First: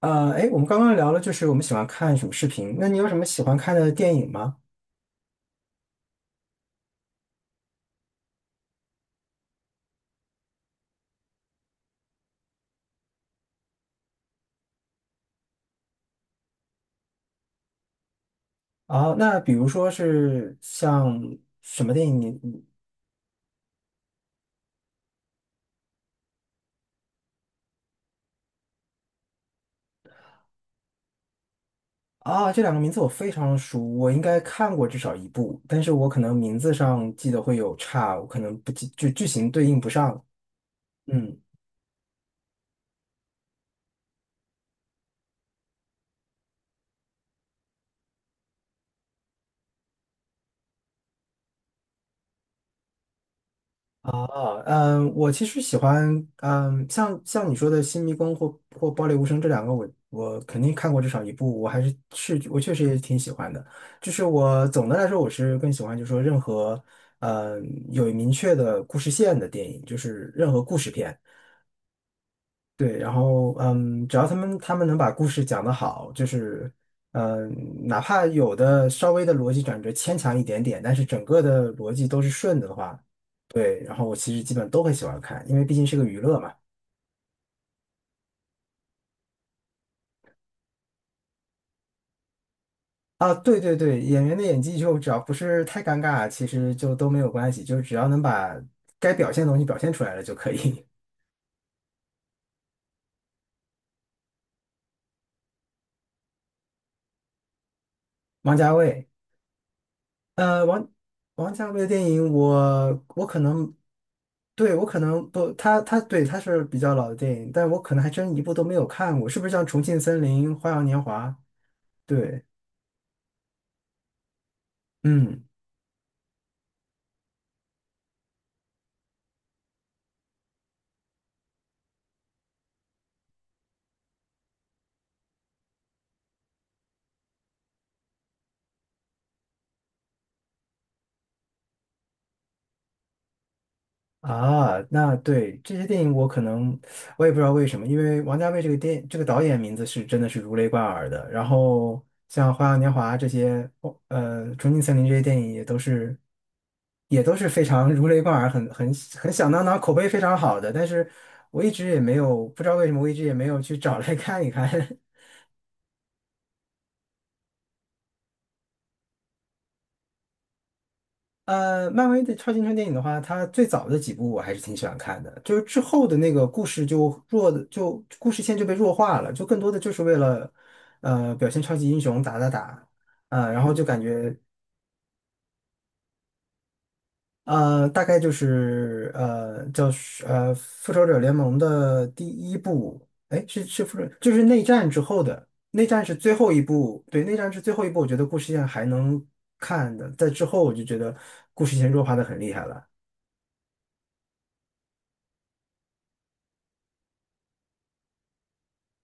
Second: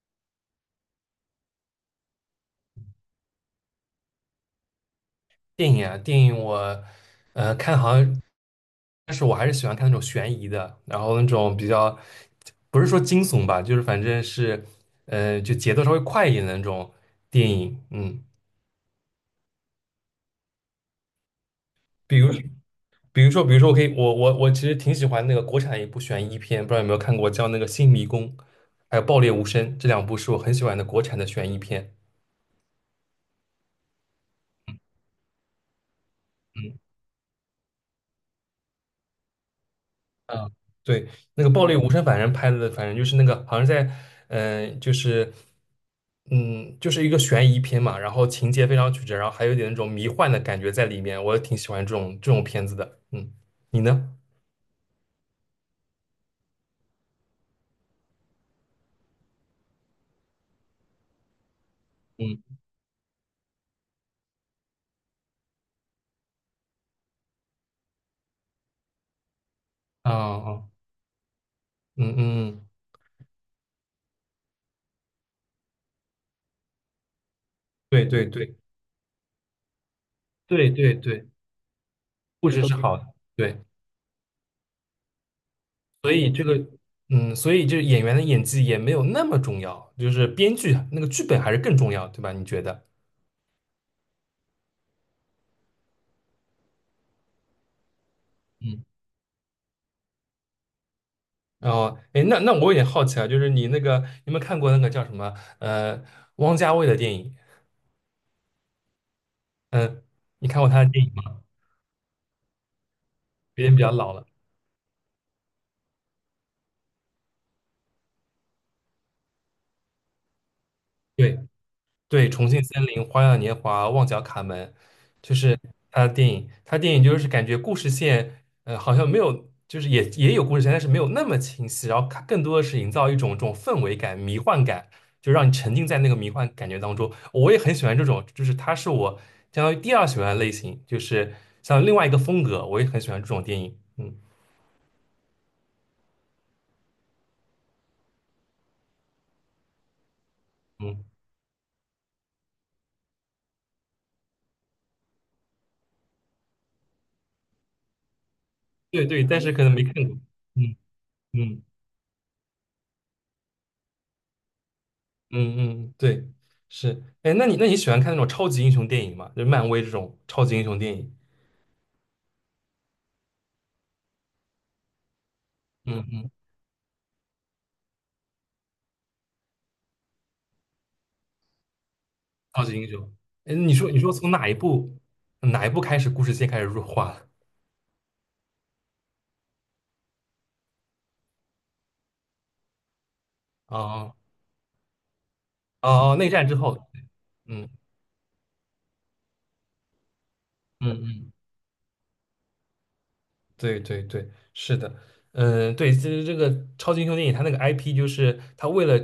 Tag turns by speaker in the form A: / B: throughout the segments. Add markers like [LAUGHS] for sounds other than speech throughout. A: 哎，我们刚刚聊了，就是我们喜欢看什么视频？那你有什么喜欢看的电影吗？
B: 电影啊，电影我看好像，但是我还是喜欢看那种悬疑的，然后那种比较不是说惊悚吧，就是反正是就节奏稍微快一点的那种电影，嗯，
A: 啊，那比如说是像什么电
B: 比
A: 影你？
B: 如
A: 你
B: 比如说我可以我我我其实挺喜欢那个国产一部悬疑片，不知道有没有看过，叫那个《新迷宫》还有《爆裂无声》这两部是我很喜欢的国产的悬疑片。
A: 啊，这两个名字我非常熟，我应该看过至少一部，但是我可能名字上记得会有差，我可能不记，就剧情对应不上。
B: 嗯，对，
A: 嗯。
B: 那个《暴力无声》，反正拍的，反正就是那个，好像在，嗯、就是，就是一个悬疑片嘛，然后情节非常曲折，然后还有点那种迷幻的感觉在里面，我挺喜欢这种片子的。嗯，你呢？
A: 啊，我其实喜欢，像你说的《新迷宫》或《爆裂无声》这两个我肯定看过至少一部，我还是
B: 嗯，
A: 我确实也挺喜欢的。就是我总的来说，我是更喜欢，就是说任何嗯有明确的故事线的电影，就
B: 啊、
A: 是任何
B: 啊，
A: 故事片。
B: 嗯嗯，
A: 对，然后只要他们能把故事讲得好，就是嗯，哪
B: 对对
A: 怕有
B: 对
A: 的稍微的逻辑转折牵强一点
B: 对
A: 点，但
B: 对
A: 是整
B: 对，
A: 个的逻辑都是
B: 故
A: 顺
B: 事
A: 的的
B: 是好
A: 话。
B: 的，对，
A: 对，然后我其实基本都很喜欢看，因为毕竟是个
B: 所
A: 娱
B: 以
A: 乐
B: 这
A: 嘛。
B: 个，所以这演员的演技也没有那么重要，就是编剧那个剧本还是更重要，对吧？你觉得？
A: 啊，对对对，演员的演技就只要不是太尴尬，其实就都没有关系，就只要能把
B: 嗯。
A: 该表现的东西表现出来了就可以。
B: 哦，哎，那我有点好奇啊，就是你那个，你有没有看过那个叫什么，呃，汪家卫的电影？
A: [LAUGHS] 王家卫，
B: 嗯，你看
A: 呃，
B: 过他
A: 王
B: 的电影吗？
A: 王家卫的电影我可
B: 有
A: 能，
B: 点比较老了。
A: 对，我可能不，他对他是比较老的电影，但我可能还真一部都没有看过，是不是像《重庆森林》《花样年华》？
B: 对对，
A: 对，
B: 《重庆森林》《花样年华》《旺角卡门》就
A: 嗯。
B: 是他的电影，他就是感觉故事线，好像没有，就是也有故事线，但是没有那么清晰，然后它更多的是营造一种这种氛围感、迷幻感，就让你沉浸在那个迷幻感觉当中。我也很喜欢这种，就是它是我相当于第二喜欢的类型，就是像另外一个风格，我也很喜欢这种电影。嗯
A: 啊，那对这些电影，我可能我也不知道为什么，因为王家卫这个电这个导演名字是真的是如雷贯
B: 嗯，
A: 耳的。然后像《花样年华》这些，《重庆森林》这些电影也都是非常 [LAUGHS] 如雷贯耳，很很
B: 对对，
A: 很
B: 但
A: 响
B: 是
A: 当
B: 可能
A: 当，
B: 没
A: 口
B: 看
A: 碑
B: 过。
A: 非常好的。
B: 嗯
A: 但是
B: 嗯
A: 我一直也没有不知道为什么，我一直也没有去找来看一看。[LAUGHS]
B: 嗯嗯，对，是。哎，那你喜欢看那种超级英雄电影吗？就是漫威这种超级英雄电影？
A: 漫威的超级英雄电影的话，它最早的几部我还是挺喜欢看的，就是之
B: 嗯
A: 后的
B: 嗯
A: 那个故事就弱的，就故事线就被弱化了，就更多的就是为了表现超级英雄打打
B: 超级英
A: 打，
B: 雄。哎，
A: 然后
B: 你
A: 就
B: 说你
A: 感
B: 说从
A: 觉
B: 哪一部开始故事线开始弱化了？
A: 大概就是呃叫是呃复仇者联盟的第一部，哎是复仇
B: 哦
A: 就是内战之后的内战
B: 哦
A: 是
B: 哦，内
A: 最
B: 战
A: 后
B: 之
A: 一
B: 后，
A: 部，对，内战是
B: 嗯
A: 最后一部，我觉得故事线还能看的，在之后我就觉
B: 嗯
A: 得
B: 嗯。
A: 故事线弱化的很厉害了。
B: 对对对，是的，嗯，对，其实这个超级英雄电影，它那个 IP 就是它为了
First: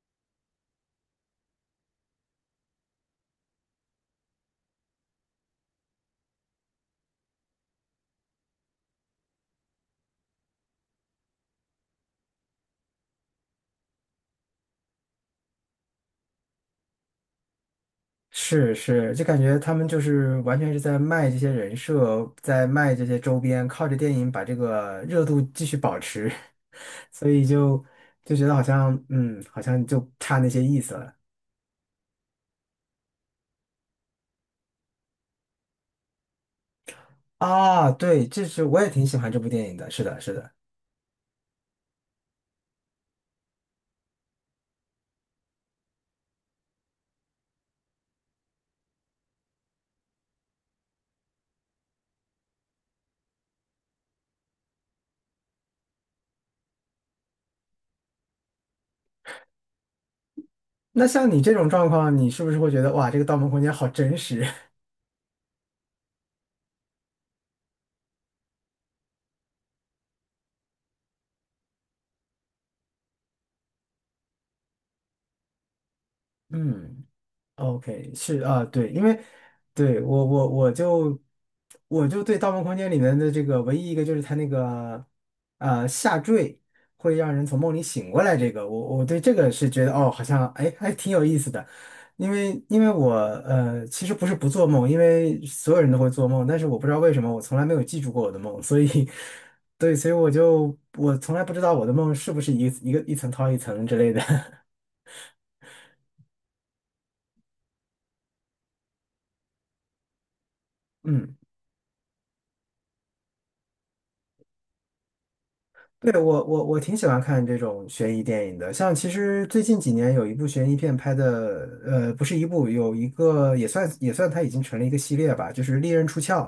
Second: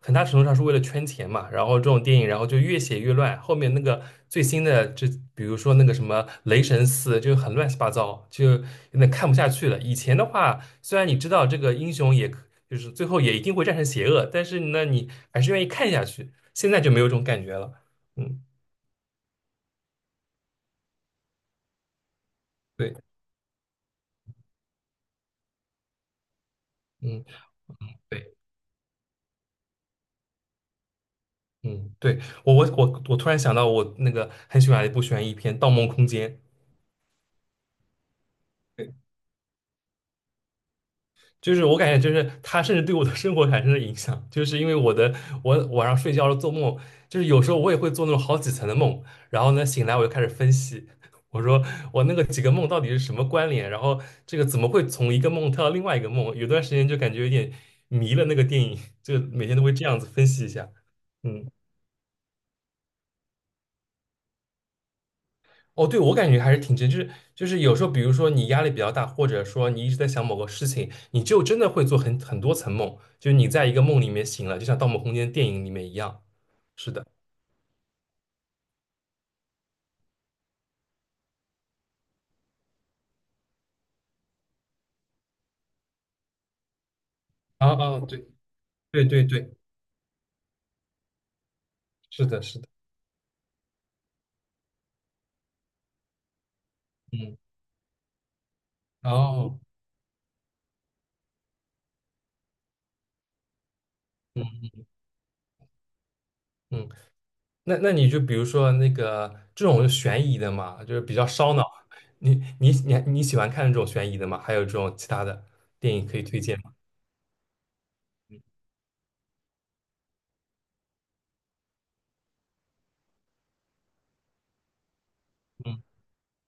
B: 很大程度上是为了圈钱嘛，然后这种电影，然后就越写越乱，后面那个最新的，这比如说那个什么雷神4，就很乱七八糟，就有点看不下去了。以前的话，虽然你知道这个英雄就是最后也一定会战胜邪恶，但是呢，你还是愿意看下去。现在就没有这种感觉了，嗯，
A: 是是，就感觉他们就是完全是在卖这些人设，在
B: 对，
A: 卖这些周边，靠着电影把这个热度继续保持，[LAUGHS]
B: 嗯。
A: 所以就
B: 对。
A: 觉得好像好像就差那些意思了
B: 嗯，对，我突然想到，我那个很喜欢的一部悬疑片《盗梦空间》，
A: 啊。对，这是我也挺喜欢这部电影的，是的，是的。
B: 就是我感觉就是它甚至对我的生活产生了影响，就是因为我的我晚上睡觉了做梦，就是有时候我也会做那种好几层的梦，然后呢醒来我就开始分析，我说我那个几个梦到底是什么关联，然后这个怎么会从一个梦跳到另外一个梦，有段时间就感觉有点迷了那个电影，就每天都会这样子分析一下，
A: 那像你
B: 嗯。
A: 这种状况，你是不是会觉得哇，这个《盗梦空间》好真实？
B: 哦，对，我感觉还是挺真，就是有时候，比如说你压力比较大，或者说你一直在想某个事情，你就真的会做很多层梦，就是你在一个梦里面醒了，就像《盗梦空间》电影里面一样。
A: [LAUGHS]
B: 是的，
A: 嗯。 OK，是啊，对，因为对我就对《盗梦空间》里面的这个唯一一个就是它那个下坠会让人从
B: 啊
A: 梦里
B: 啊，
A: 醒过
B: 对
A: 来，这个我
B: 对
A: 对
B: 对
A: 这个
B: 对，
A: 是觉得哦，好像哎还挺有意思的，
B: 是
A: 因
B: 的，是
A: 为
B: 的，
A: 因为我其实不是不做梦，因为所有人都会做梦，但是我不知道为什么
B: 嗯，
A: 我从来没有记住过我的梦，所以 [LAUGHS]
B: 哦，
A: 对，所以我从来不知道我的梦是不是一个一层套一层之类的，
B: 嗯嗯，那你就比如说那个这种悬疑的嘛，就是
A: [LAUGHS]
B: 比较
A: 嗯。
B: 烧脑，你喜欢看这种悬疑的吗？还有这种其他的电影可
A: 对，
B: 以推
A: 我
B: 荐
A: 我
B: 吗？
A: 我挺喜欢看这种悬疑电影的，像其实最近几年有一部悬疑片拍的，不是一部，有一个也算它已经成了一个系列吧，就是
B: 嗯，
A: 《利刃出鞘》。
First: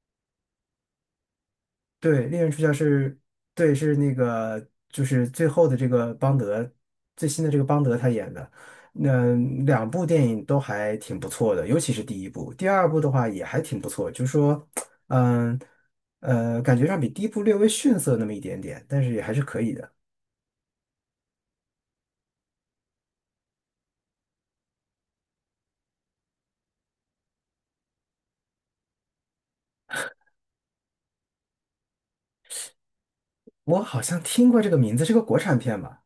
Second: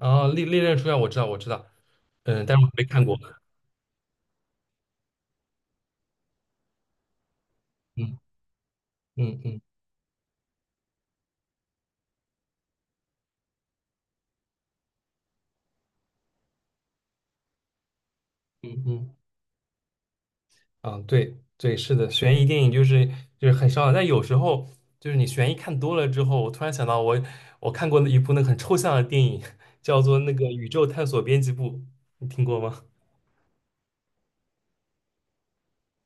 B: 哦，《利刃出鞘》我知道我知道，
A: 对，《利
B: 嗯，
A: 刃
B: 但
A: 出
B: 是
A: 鞘》
B: 我没看过，
A: 是，对，是那个就是最后的这个邦德，最新的这个邦德他
B: 嗯
A: 演的，那
B: 嗯嗯。
A: 两部电影都还挺不错的，尤其是第一部，第二部的话也还挺不错，就是说，嗯感觉上比第一部略微逊色那么一点
B: 嗯
A: 点，但是
B: 嗯，
A: 也还是可以的。
B: 嗯，对对，是的，悬疑电影就是很烧脑，但有时候就是你悬疑看多了之后，我突然想到我看过的一部那个很抽象的电影，叫做那个《宇宙探索编辑部》，你听过吗？
A: 我好像听过这个名字，是个国产片吧？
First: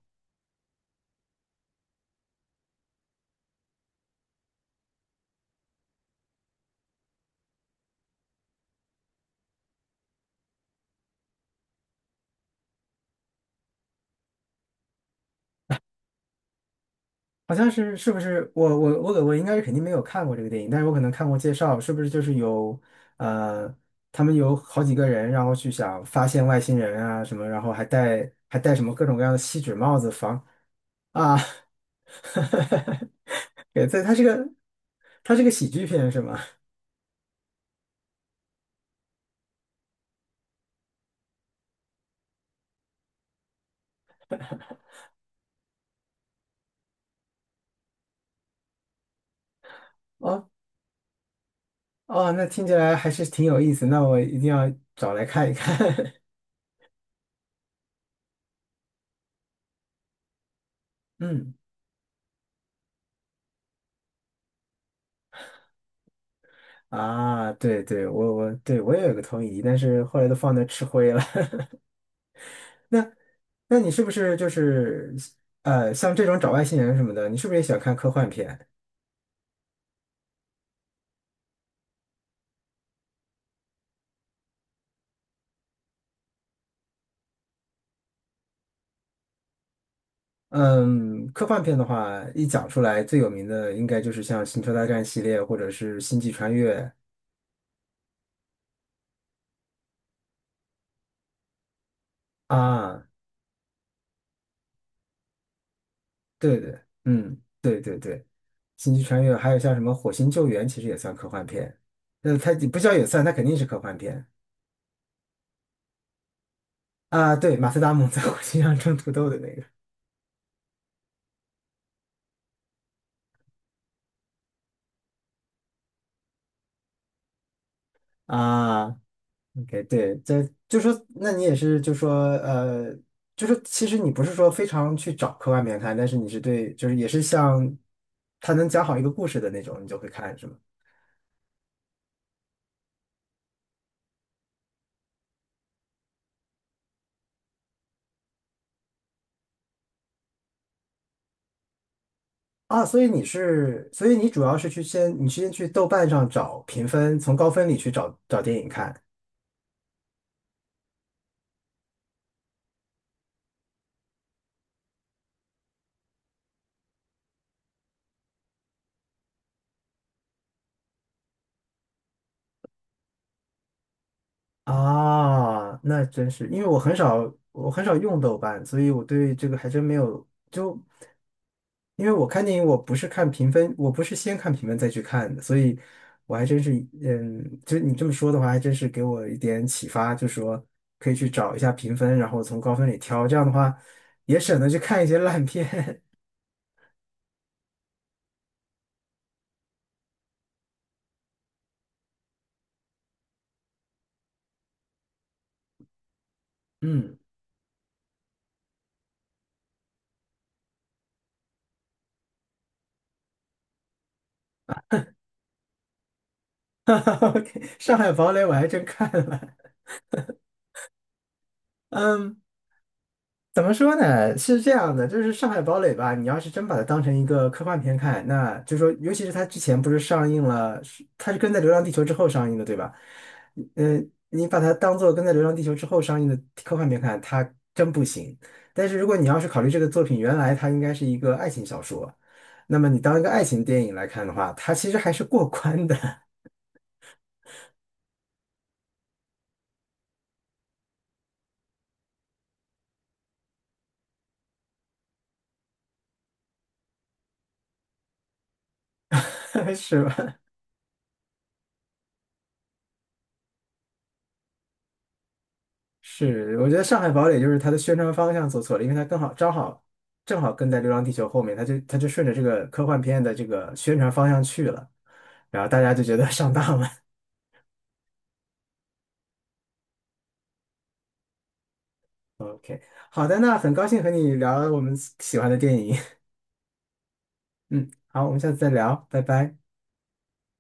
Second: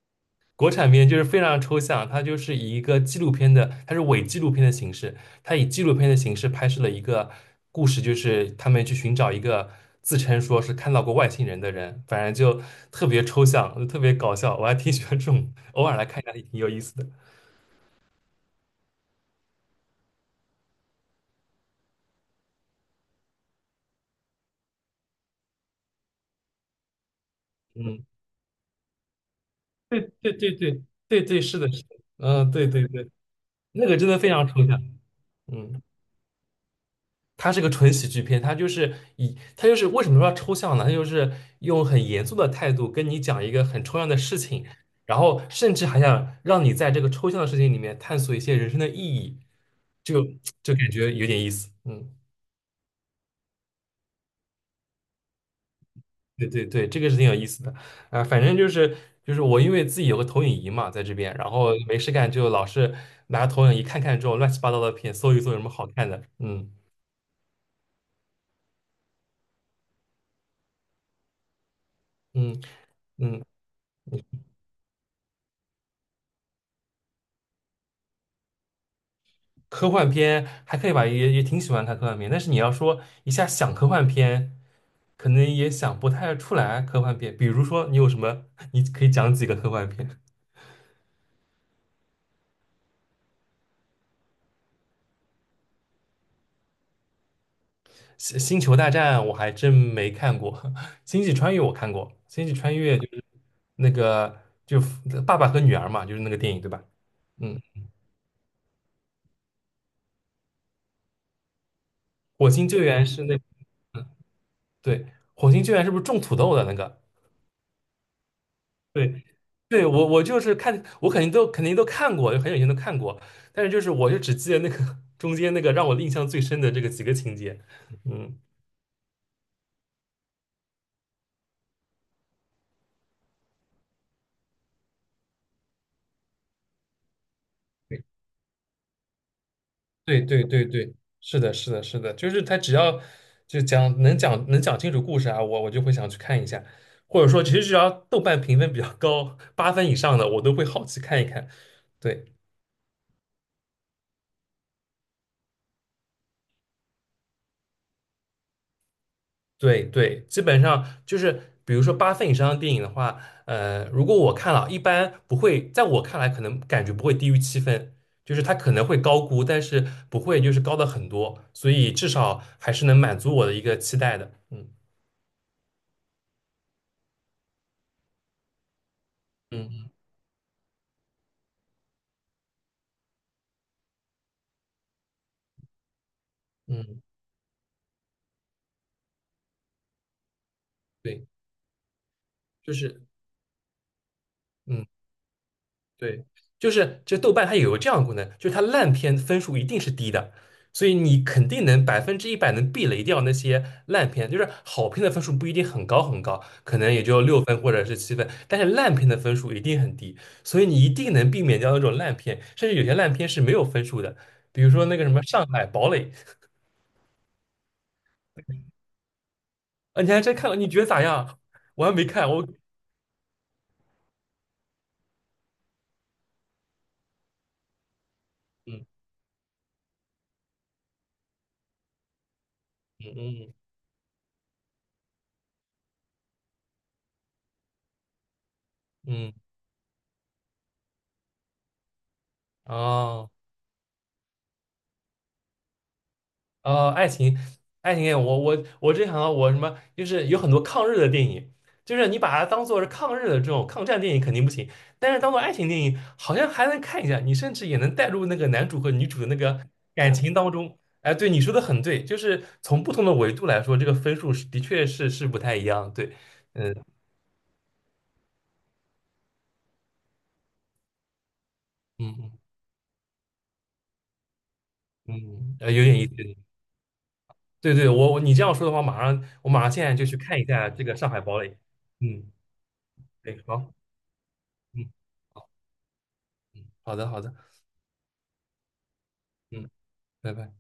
B: 国产片就是非常抽象，它就是以一个纪录片的，它是伪纪录片的形式，它以纪录片的形式拍摄了一个故事，就是他们去寻找一个自称说是看到过外星人的人，反正就特别抽象，就特别搞笑，我还挺喜欢这种，偶尔来看一下也挺有意思的。
A: 好像是，是不是？我应该是肯定没有看过这个电影，但是我可能看过介绍，是不是就是有呃，他们有好几个人，然后去想发现外星人啊什么，然后还
B: 嗯，
A: 戴还戴什么各种各样的锡纸帽
B: 对
A: 子
B: 对
A: 防
B: 对对对
A: 啊，
B: 对，是的，是的，嗯，对对对，
A: [LAUGHS] 对，
B: 那个
A: 它
B: 真
A: 它
B: 的
A: 是
B: 非常
A: 个
B: 抽象，
A: 它是个喜
B: 嗯，
A: 剧片是吗？
B: 它是个纯喜剧片，它就是为什么说抽象呢？它就是用很严肃的态度跟你讲一个很抽象的事情，然后甚至还想让你在这个抽象的事情里面探索一些人生的意义，就
A: 哦
B: 就感觉有点意思，嗯。
A: 哦，那听起来还是挺有意思，那我一定要找来看一看。
B: 对对对，这个是挺有意思的，啊、反正就是我因为自己有个投影仪嘛，在这
A: [LAUGHS]
B: 边，然
A: 嗯。
B: 后没事干就老是拿投影仪看看这种乱七八糟的片，搜一搜有什么好看的，嗯
A: 啊，对对，我也有个投影仪，但是后来都放那吃灰了。
B: 嗯
A: [LAUGHS] 那
B: 嗯，
A: 那你是不是就是像这种找外星人什么的，你是不是也喜欢看科幻片？
B: 科幻片还可以吧，也挺喜欢看科幻片，但是你要说一下想科幻片，可能也想不太出来科幻片，比如说你有什么，[LAUGHS] 你可以讲几个科幻片？
A: 嗯，科幻片的话，一讲出来最有名的应该就是像《星球大战》系列或者是《星际穿越》。
B: 星球大战我还真没看过，[LAUGHS] 星际穿越我看过，星际穿越
A: 啊，
B: 就是那个就爸爸和女儿嘛，就是那个电
A: 对
B: 影对
A: 对，
B: 吧？
A: 嗯，
B: 嗯，
A: 对对对，《星际穿越》还有像什么《火星救援》，其实也算科幻片。
B: 火
A: 它
B: 星
A: 不
B: 救
A: 叫
B: 援
A: 也
B: 是
A: 算，它
B: 那
A: 肯定是科幻片
B: 对，火星救援是不是种土豆的那个？
A: 啊。对，马斯达蒙在火星上种土
B: 对，
A: 豆的那个。
B: 对我就是看我肯定都看过，就很久以前都看过，但是就是我就只记得那个 [LAUGHS] 中间那个让我印象最深的这个几个情节，嗯。
A: 啊，OK，对，这就说，那你也是就说，呃，就是其实你不是说非常去找科幻片看，但是对，就是也是像他能讲好一个故事的那种，你就会
B: 对
A: 看，
B: 对
A: 是吗？
B: 对对，是的，是的，是的，就是他只要就讲能讲能讲清楚故事啊，我就会想去看一下，或者说其实只要豆瓣评分比较高，八分以上的我都会好奇看一看。对
A: 啊，所以你主要是你先去豆瓣上找评分，从高分里去找找电影看。
B: 对对，基本上就是比如说八分以上的电影的话，如果我看了，一般不会，在我看来可能感觉不会低于七分，就是它可能会高估，但是不会就是高的很多，所以至少还是能满足我的一个期待的。嗯
A: 啊，那真是，因为我很少用豆瓣，所以我对这个还真
B: 嗯
A: 没有。就因为我看电影，我不是看评分，我不是先看评分再去看的，所以我还真是，
B: 嗯，
A: 就你这么说的话，还真是给我一点启发，就说可以
B: 对。
A: 去找一下评分，然后从
B: 就
A: 高分里
B: 是
A: 挑，这样的话也省得去
B: 嗯，
A: 看一些烂片。
B: 对，就是这豆瓣它有个这样的功能，就是它烂片分数一定是低的，所以你肯定能100%能避雷掉那些烂片。就是好片的分数不一定很高很高，可
A: [LAUGHS]
B: 能也
A: 嗯
B: 就6分或者是7分，但是烂片的分数一定很低，所以你一定能避免掉那种烂片。甚至有些烂片是没有分数的，比如说那个什么《上海堡垒》，
A: [LAUGHS]，OK，《上海堡垒》我还真看了，
B: 啊，你还真看了？你觉得咋样？我还
A: [LAUGHS]
B: 没看，
A: 嗯。怎么说呢？是这样的，就是《上海堡垒》吧，你要是真把它当成一个科幻片看，那就
B: 嗯
A: 说，尤其是它之前不是上映了，是它是跟在《流浪地球》之后上映的，对吧？
B: 嗯
A: 嗯，你把它当做跟在《流浪地球》之后上映的科幻片看，它真不行。但是如果你
B: 嗯嗯，
A: 要是考虑这个作品原来它应该是一个爱情小说，那么你当一个
B: 哦。
A: 爱情电影来看的话，它其实还是过关的，
B: 呃，爱情，爱情电影，我之前想到我什么，就是有很多抗日的电影，就是你把它当做是抗日的这种抗战电影肯定不行，但是当做爱情电影好像还能看一下，你甚至也能带入那个男主和女主的那个
A: [LAUGHS] 是
B: 感情
A: 吧？
B: 当中。哎，对，你说的很对，就是从不同的维度来说，这个分数是的确是不太一样。对，
A: 是，我
B: 嗯
A: 觉得《上海堡垒》就是它的宣传方向做错了，因为它刚好正好跟在《流浪地球》后面，它就顺着
B: 嗯
A: 这个科幻片的这个宣传方向去了，
B: 嗯，
A: 然后大
B: 有
A: 家
B: 点
A: 就
B: 意思。
A: 觉得 [LAUGHS] 上当了。
B: 对对，我你这样说的话，马上现在就去看一下这个《上海堡垒》。嗯，
A: [LAUGHS] OK，好的，
B: 对，
A: 那很
B: 好，
A: 高兴和你聊我
B: 嗯
A: 们喜欢的电影，
B: 嗯，好的好的。
A: [LAUGHS] 嗯，好，我们下次再聊，拜拜。
B: 嗯。拜拜。